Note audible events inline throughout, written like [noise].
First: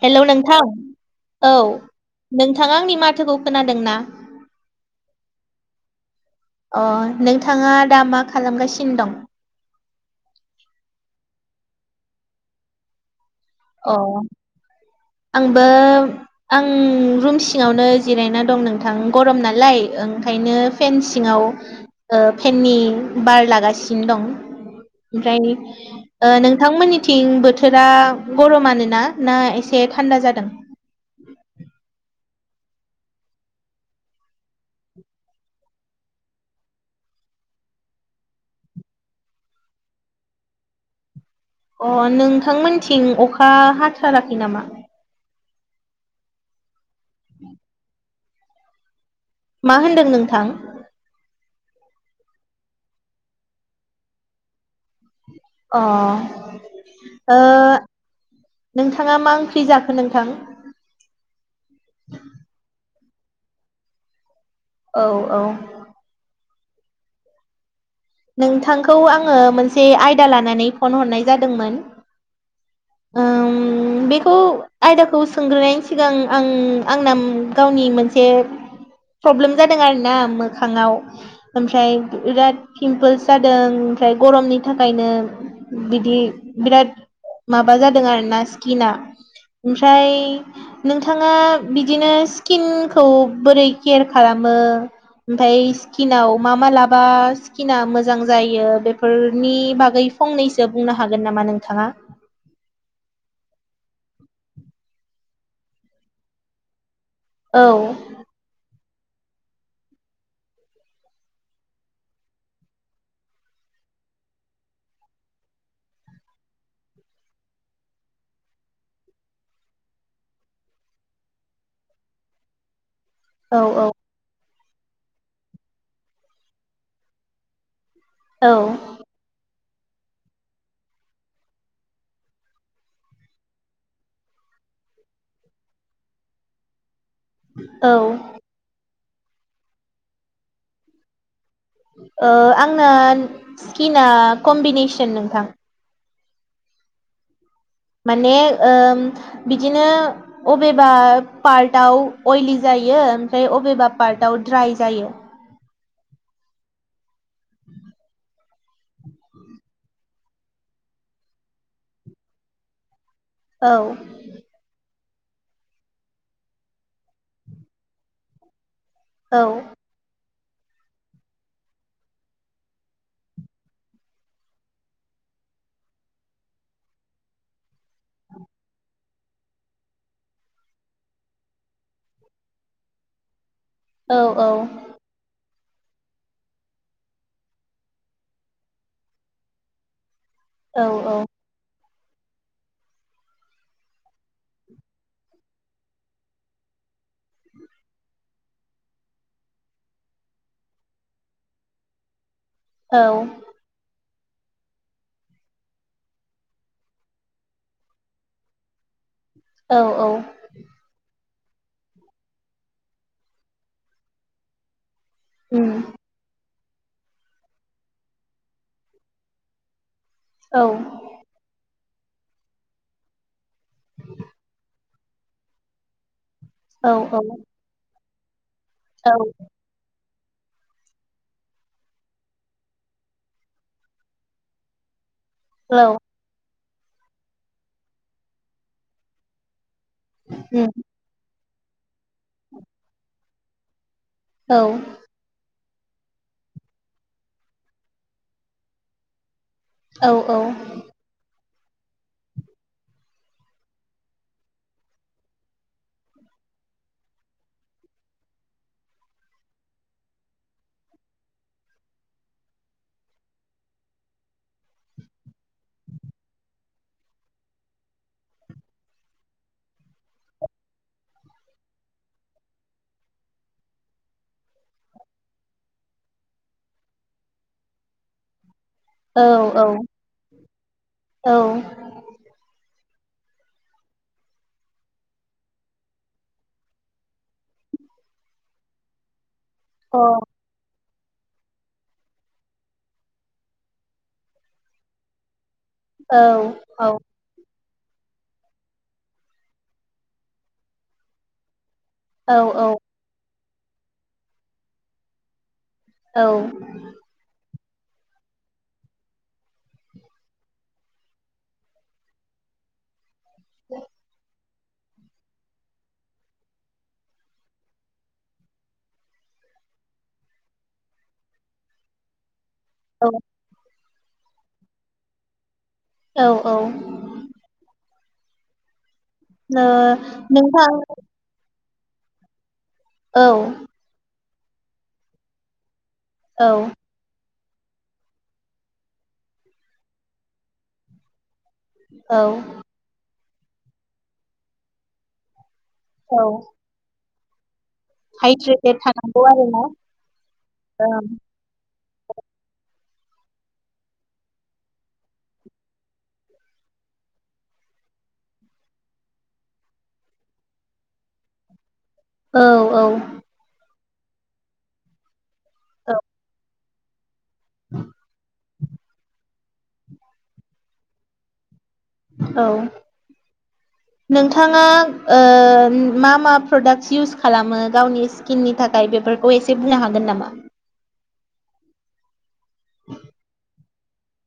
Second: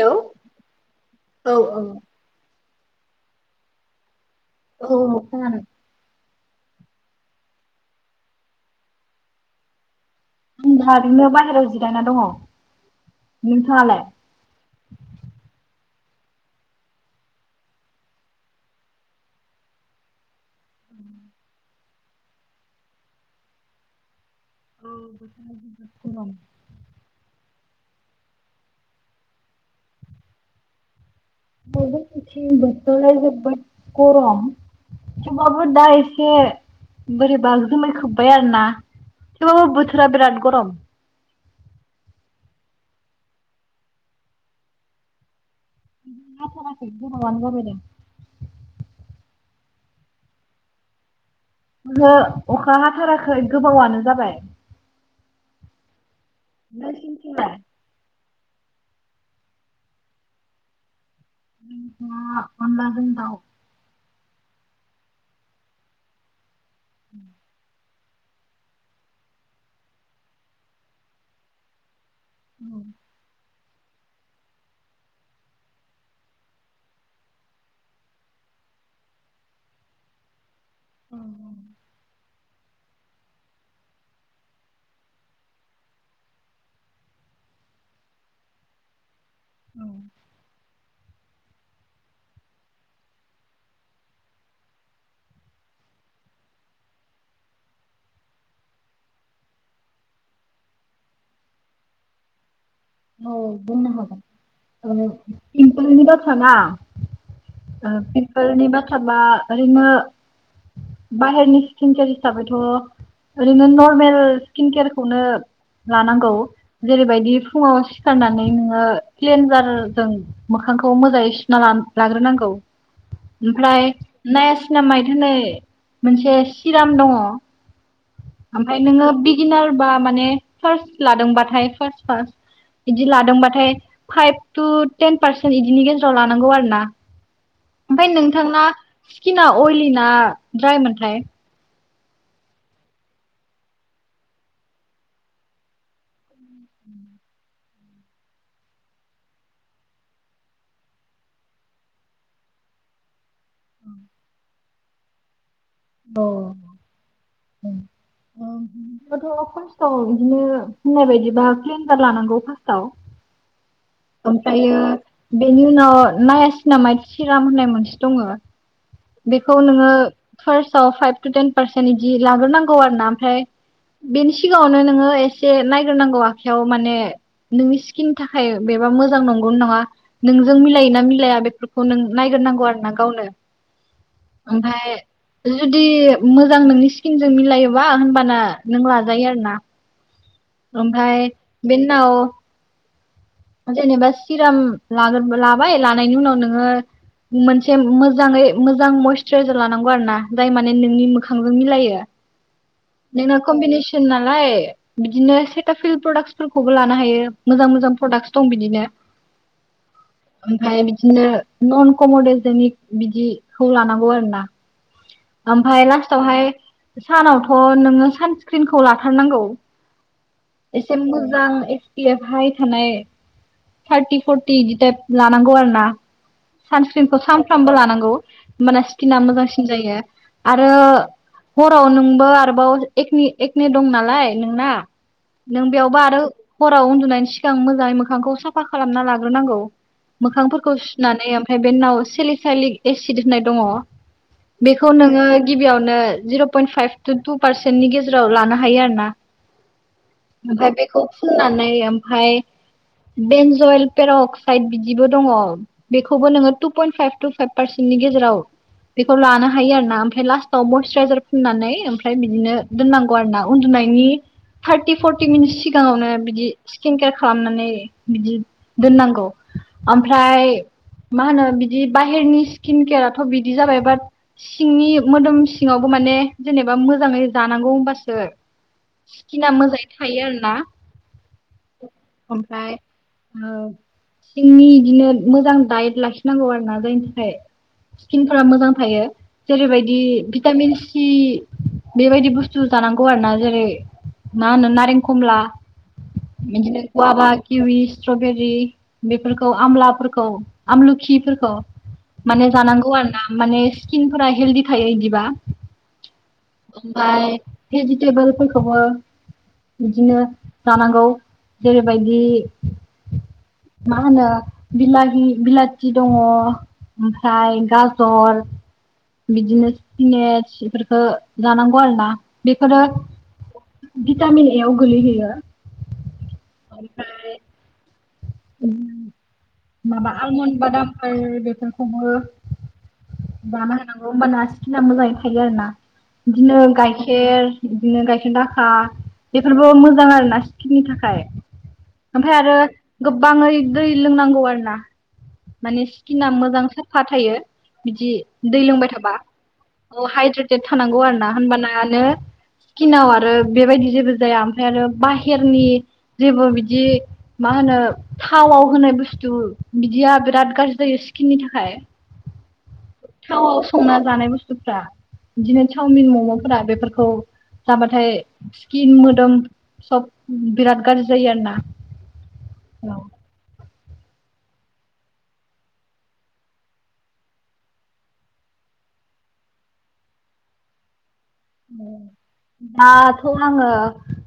हेल' नोंथां औ नों थां आंनि माथोखौ खोनादों ना औ खो [unintelligible] अ नोंथाङा दा मा खालामगासिनो दं? आंहा ओरैनो बाहेरायाव जिरायना दङ अ नोंथाङालाय? आंबो आं रुम सिङावनो जिरायना दं नोंथां गरम नालाय ओंखायनो फेन सिङाव ओ फेननि बार लागासिनो दं। नै ओमफ्राय नोंथांमोननिथिं बोथोरा गरमान ना ना एसे थान्दा जादों [unintelligible] गरम सोरबाफोर दा एसे बोरैबा जुमाय खोब्बाय आरोना थेवबाबो बोथोरा बिराद गरम अ नोंथांमोनथिं अखा हाथाराखै नामा? हाथाराखै गोबावाना जाबाय [unintelligible] मा होनदों नोंथां ओंहो अखा हाथाराखै गोबावानो जाबाय अ ओ नोंसिनिथिंलाय? नोंथाङा मा ओंख्रि जाखो नोंथां अनलाजों दाव औ औ [inaudible] नोंथांखौ आङो मोनसे आयदा लानानै फन हरनाय जादोंमोन ओम बेखौ आयदाखौ सोंग्रोनायनि सिगां आं आंना गावनि मोनसे प्रब्लेम जादों आरोना मोखाङाव ओमफ्राय बिराद पिमपोल्स जादों ओमफ्राय गरमनि थाखायनो बिदि बिराद माबा जादों आर ना स्किना ओमफ्राय नोंथाङा बिदिनो स्किनखौ बोरै केयार खालामो ओमफाय स्किनआव मा मा लाबा स्किनआ मोजां जायो बेफोरनि बागै फंनैसो बुंनो हागोन नामा नोंथाङा औ बुंनो हागोन [unintelligible] औ बेफोरनि बाथ्राबा ओरैनो बाहेरनि [unintelligible] हिसाबैथ' ओरैनो नर्मेल स्किन केयारखौनो लानांगौ जेरैबायदि फुङाव सिखारनानै नोङो प्लन्जारजों मोखांखौ मोजाङै सुना लाग्रोनांगौ औ ओमफ्राय औ नेप सिना माइथोनै मोनसे सिराम दङ औ ओमफ्राय नोङो बिगिनार बा माने फार्स्ट लादोंबाथाय फार्स्ट फार्स्ट बिदि लादोंबाथाय फाइभ टु टेन पारसेन्ट बिदिनि गेजेराव लानांगौ आरो ना औ ओमफफ्राय नोंथांना स्किना अइलि ना ड्रायमोनथाय ओ आंना स्किना कम्बिनेसन नोंथां माने ओम बिदिनो अबेबा पार्टआव अइलि जाय जयो ओमफ्राय अबेबा पार्टव ड्राइ जायो [unintelligible] एथ' खस्थ' बिदिनो होननाय बायदिबा प्लेन्डार लानांगौ फार्स्टाव औ ओमफ्रायो बेनि उनाव नाया सिना माइ सिराम होननाय मोनसे दङ औ बेखौ नोङो फार्स्टआव फाइभ टु टेन पारसेन्ट इदि लाग्रोनांगौ आरो ना ओमफ्राय बेनि सिगाङावनो नोङो एसे नायग्रोनांगौ आखायाव माने नोंनि स्किननि थाखाय बेबा मोजां नंगौ नङा नोंजों मिलायो ना मिलाया बेफोरखौ नों नायग्रनांगौ आरो ना गावनो औ औ ओमफ्राय जुदि मोजां नोंनि स्किनजों मिलायोबा होनबाना नों लाजायो आरो ना औ ओमफ्राय बेननाव जेनेबा सिराम लागोर लाबाय लानायनि उनाव नोङो मोनसे मोजाङै मोजां मयस्चोराइजार लानांगौ आरो ना जाय माने नोंनि मोखांजों मिलायो औ नोंना कमबेनेस नालाय बिदिनो सेटाफिल प्रडाक्सफोरखौबो लानो हायो मोजां मोजां प्रडाक्ट दं बिदिनो औ औ ओमफ्राय बिदिनो नन कमरडेल जोंनि बिदिखौ लानांगौ आरो ना उम ओमफ्राय लास्टआवहाय सानावथ' नोङो सानस्क्रिनखौ लाथारनांगौ औ एसे मोजां एस पि एप हाय थानाय थार्टि फर्टि बिदि टाइप लानांगौ आरो ना औ औ सानस्क्रिनखौ सानफ्रामबो लानांगौ माने औ स्किना मोजांसिन जायो आरो हराव नोंबो आरोबाव एक एकनि दं नालाय नोंना नों औ बेयावबो आरो हराव उन्दुनायनि सिगां मोजाङै मोखांखौ साफा खालामना लाग्रोनांगौ उम मोखांफोरखौ सुनानै ओमफ्राय बे नाव सेलिसाइलिक एसिड होननाय दङ औ बेखौ नोङो गिबियावनो zero point five two two पारसेन्टनि गेजेराव लानो हायो आरो ना औ ओमफाय बेखौ फुननानै ओमफाय देनजयेल पेर' अक्साइद बिदिबो दङ बेखौबो नोङो two point five two five पारसे नि गेजेराव बेखौ लानो हायो आरो ना ओमफ्राय लास्टाव मयस्चाइजार फुननानै ओमफ्राय बिदिनो दोननांगौ आरो ना उन्दु नायनि थारथि फरथि मिनिट सिगाङावनो बिदि स्किनकेयार खालामनानै बिदि दोननांगौ ओमफ्राय मा होनो बिदि बाहेरनि स्किन केयाराथ' बिदि जाबाय बात सिंनि मोदोम सिङावबो माने जेनेबा मोजाङै जानांगौ होनबासो औ स्किना मोजाङै थायो आरो ना अ औ औ सिंनि बिदिनो मोजां डाइट लाखिनांगौ आरो ना जायनि थाखाय स्किनफोरा मोजां थायो जेरैबायदि भिटामिन सि बेबायदि बुस्थु जानांगौ आरोना जेरै मा होनो नारें खमला बिदिनो गुवबा [unintelligible] किवि स्ट्रबेरि बेफोरखौ आमलाफोरखौ आमलुखिफोरखौ माने औ जानांगौ आरो ना माने स्किनफोरा हेल्दि थायो इदिबा [unintelligible] भेजिटेबोलफोरखौबो बिदिनो जानांगौ। जेरैबायदि मा होनो बिला -बिलाथि दङ ओमफ्राय गाजर बिदिनो [unintelligible] सिफोरखौ जानांगौ आरो ना। बेफोरो भिटामिन ए आव गोलैहैयो। औ, औ। ओमफ्राय माबा आलमन नोंथां बादामफोर बेफोर औ [unintelligible] होनांगौ होमबाना स्किना मोजाङै थायो आरो ना। औ बिदिनो गाइखेर बिदिनो गाइखेर -दाखा बेफोरबो मोजां आरो ना स्किननि थाखाय। ओमफ्राय आरो गोबाङै दै लोंनांगौ आरो ना। माने स्किना औ मोजां साफा थायो। बिदि दै हाइद्रेटेड लोंबाय थाबा। थानांगौ आरोना औ हाइद्रेटेड थानांगौ आरो ना होनबानानो स्किनाव आरो बेबायदि जेबो जाया। ओमफ्राय आरो बाहेरनि जेबो बिदि मा होनो थावआव होनाय बुस्थु बिदिया बिराद गाज्रि जायो स्किननि थाखाय। औ, औ। थावआव संना जानाय बुस्थुफ्रा बिदिनो औ सावमिन, मम'फोरा बेफोरखौ जाबाथाय स्किन मोदोम सब बिराद गाज्रि जायो आरो ना। औ। औ नोंथाङा ओ मा- मा प्रडाक्टस इउस खालामो गावनि स्किननि थाखाय? नाथाय बेफोरखौ एसे बुंनो हागोन नामा? दाथ' आङो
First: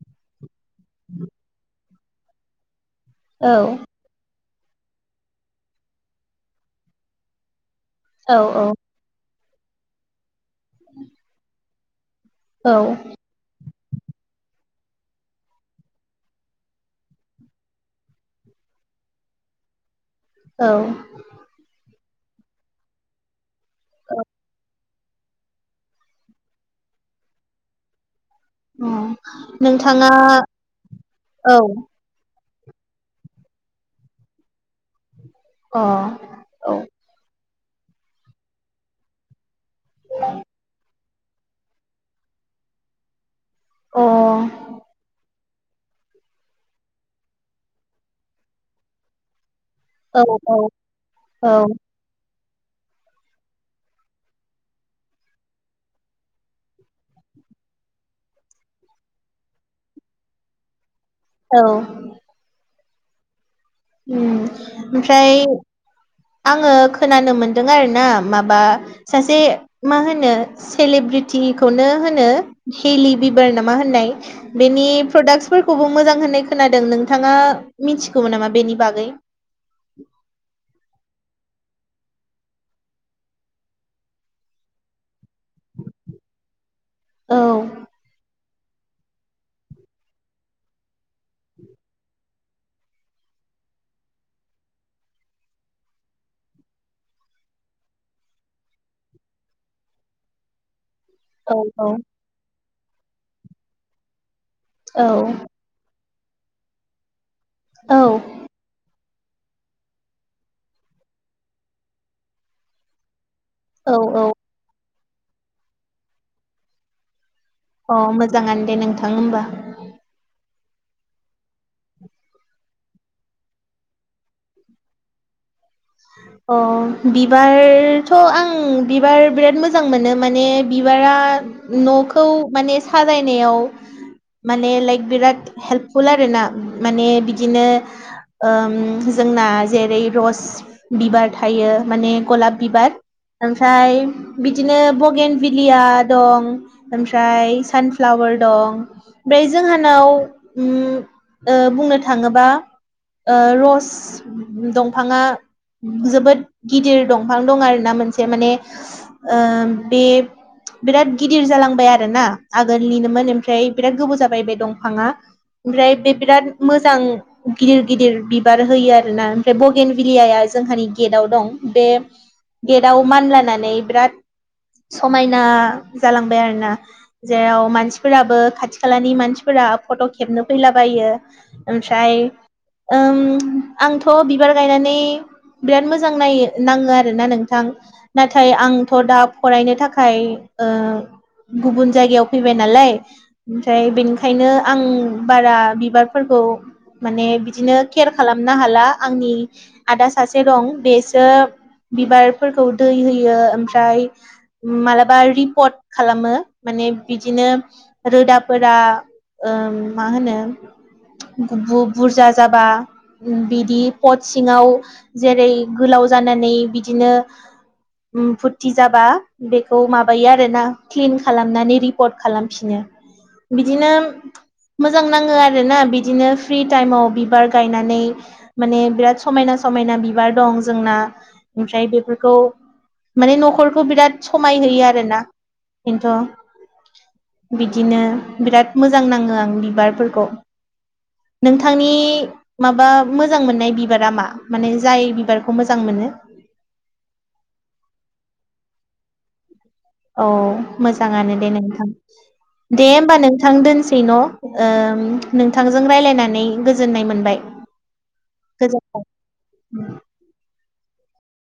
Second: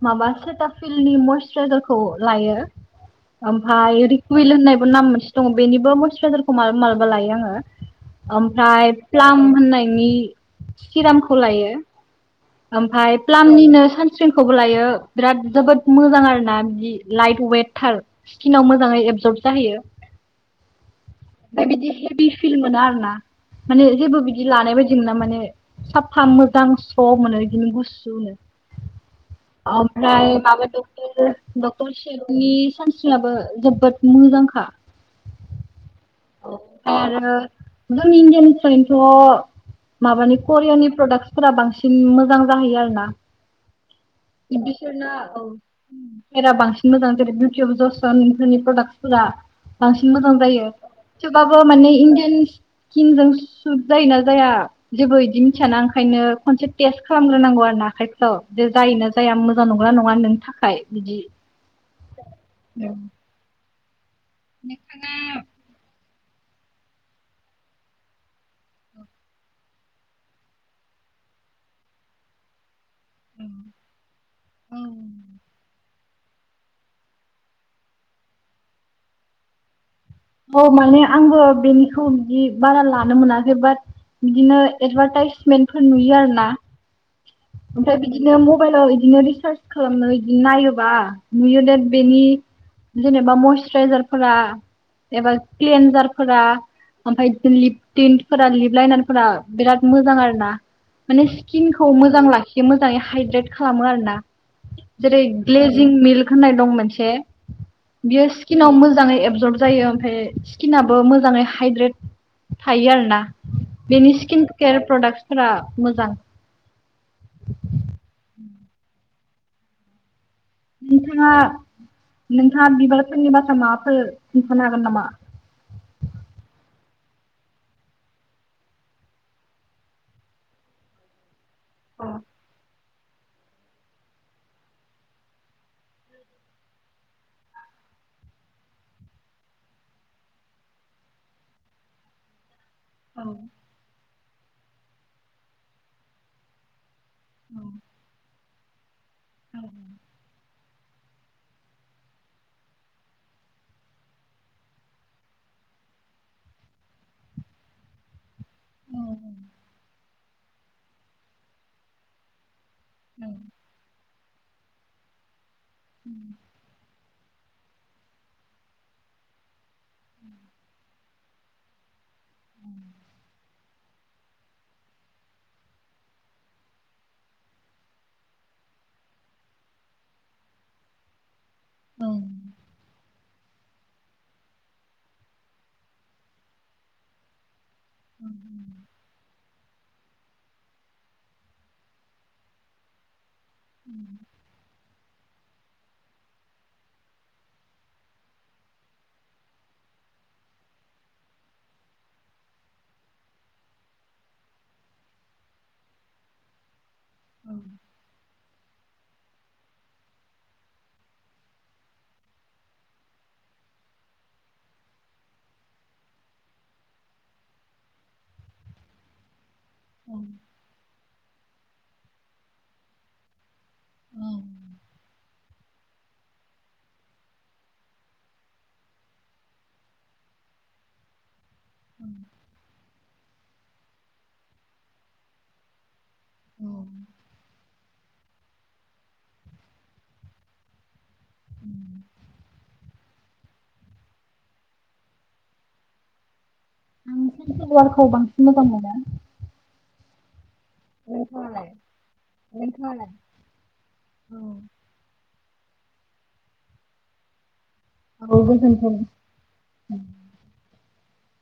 माबा सेथा फिलनि मयसराइजार [unintelligible] लायो। औ ओमफ्राय कुइल होननायबो नाम मोनसे दङ बेनिबो मयसराइजारखौ मालाबा लायो आङो। औ औ ओमफ्राय प्लाम होननायनि सिरामखौ लायो। ओमफ्राय औ प्लामनिनो सानस्क्रिनखौबो लायो बिराद जोबोद मोजां आरोना। बिदि लाइट वेटथार स्किनाव मोजाङै एबजर्ब जाहैयो। औ। ओमफ्राय बिदि फिल मोना आरो ना। माने जेबो बिदि लानाय बायदि मोना माने साफा मोजां [unintelligible] गुसुनो। अ नोंथाङा ओमफ्राय माबा [unintelligible] औ [unintelligible] सानस्क्रिनाबो जोबोद मोजांखा। अ औ आरो जों [unintelligible] माबानि करियानि प्रडाक्टसफोरा बांसिन मोजां जाहैयो आरो ना। अ औ बिदिसोना औ। [unintelligible] बांसिन मोजां जेर [unintelligible] प्रडाक्सफोरा बांसिन मोजां औ जायो। औ थेवबाबो माने इन्दियान स्किनजों सुद जायोना जाया। जेबो बिदि मिथियाना ओंखायनो खनसे टेस्ट खालामग्रोनांगौ आरोना। आखाइफ्राव दे जायोना जाया। मोजां नंगौना नङा नोंनि थाखाय। बिदि औ। औ। नोंथाङा ओमफ्राय आङो खोनानो मोनदों आरोना। माबा सासे मा होनो सेले- [unintelligible] होनो हलि बिबार नामा होननाय बेनि औ प्राक्फोरखौबो मोजां होननाय खोनादों नोंथाङा मिथिगौमोन नामा बेनि बागै? औ माने आंबो बेनिखौ बिदि बारा लानो मोनाखै। बाट बिदिनो एडभार्टाइस [unintelligible] नुयो आरोना। औ ओमफ्राय बिदिनो मबाइलाव बिदिनो रिसार्ज खालामनानोनै बिदिनो नायोबा नुयो दे बेनि जेनेबा मयसचराइजारफोरा एबा कलिनजारफोरा ओमफ्राय बि लिपडन्फोरा लिबलायनाफोरा बिराद मोजां आरो ना माने औ औ स्किनखौ मोजां लाखियो मोजाङै हाइद्रेट खालामो आरो ना औ जेरै ग्लेजिं मिल्क होननाय दं मोनसे औ बियो स्किनाव मोजाङै ए अबजर्ब जायो ओमफ्राय स्किनाबो मोजाङै हाइद्रेट थायो आर ना औ बेनि औ स्किन केयार प्रडाक्सफोरा मोजां अ मोजाङानो दे नोंथां होमबा नोंथाङा नोंथाङा बिबारफोरनि बाथ्रा माबाफोर खिन्थानो हागोन नामा [inaudible] अ बिबारथ' आं बिबार बिराद मोजां मोनो माने बिबारा औ न'खौ माने साजायनायाव माने लाइक बिराद हेल्पफुल आरोना माने बिदिनो जोंना जेरै रस बिबार थायो माने गलाब बिबार औ ओमफ्राय बिदिनो बगेन भिलिया दं ओमफ्राय सानफ्लावार दं ओमफ्राय औ जोंहानाव बुंनो थाङोबा रस दंफाङा जोबोद गिदिर दंफां दं आर ना मोनसे माने ओ बे बिराद गिदिर जालांबाय आरोना आगोलनिनोमोन ओमफ्राय बिराद गोबाव जाबाय बे दंफाङा ओमफ्राय बे बिराद मोजां गिदिर गिदिर बिबार होयो आरो ना ओमफ्राय बगेन बिलयाया जोंहानि गेटआव दं बे गेटआव मानलानानै बिराद समायना जालांबाय आरोना जेराव मानसिफोराबो खाथि खालानि मानसिफोरा फट' खेबनो फैलाबायो ओमफ्राय आंथ' बिबार गायनानै बिराद मोजां नायो नाङो आरोना नोंथां नाथाय आंथ' दा फरायनो थाखाय आ गुबुन जायगायाव फैबाय नालाय ओमफ्राय बेनिखायनो आं बारा बिबारफोरखौ माने बिदिनो केयार खालामनो हाला आंनि आदा सासे दं बेसो बिबारफोरखौ दै होयो ओमफ्राय मालाबा रिपर्ट खालामो माने बिदिनो रोदाफोरा मा होनो बुरजा जाबा बिदि पट सिङाव जेरै गोलाव जानानै बिदिनो फुरथि जाबा बेखौ माबायो आरोना क्लिन खालामनानै रिपर्ट खालामफिनो बिदिनो मोजां नाङो आरो आरोना बिदिनो फ म बिबार गनानै म बि समायना समायना बिबार दं जोंना ओमफ्राय बेफोरखौ माने न'खरखौ बिराद समाय होयो आरोना खिन्थु बिदिनो बिराद मोजां नाङो आं बिबारफोरखौ नोंथांनि माबा मोजां मोननाय बिबारा मा माने जाय बिबारखौ मोजां मोनो आं ससिेल वार्कआव बांसिन मोजां मोनो औ मोजाङानो दे नोंथां दे नोंथाङालाय? होमबा नोंथां दोनसै न' ओ- नो- बिथांजों रायज्लायनानै गोजोननाय मोनबाय औबोंथ गोजोनथों [unintelligible]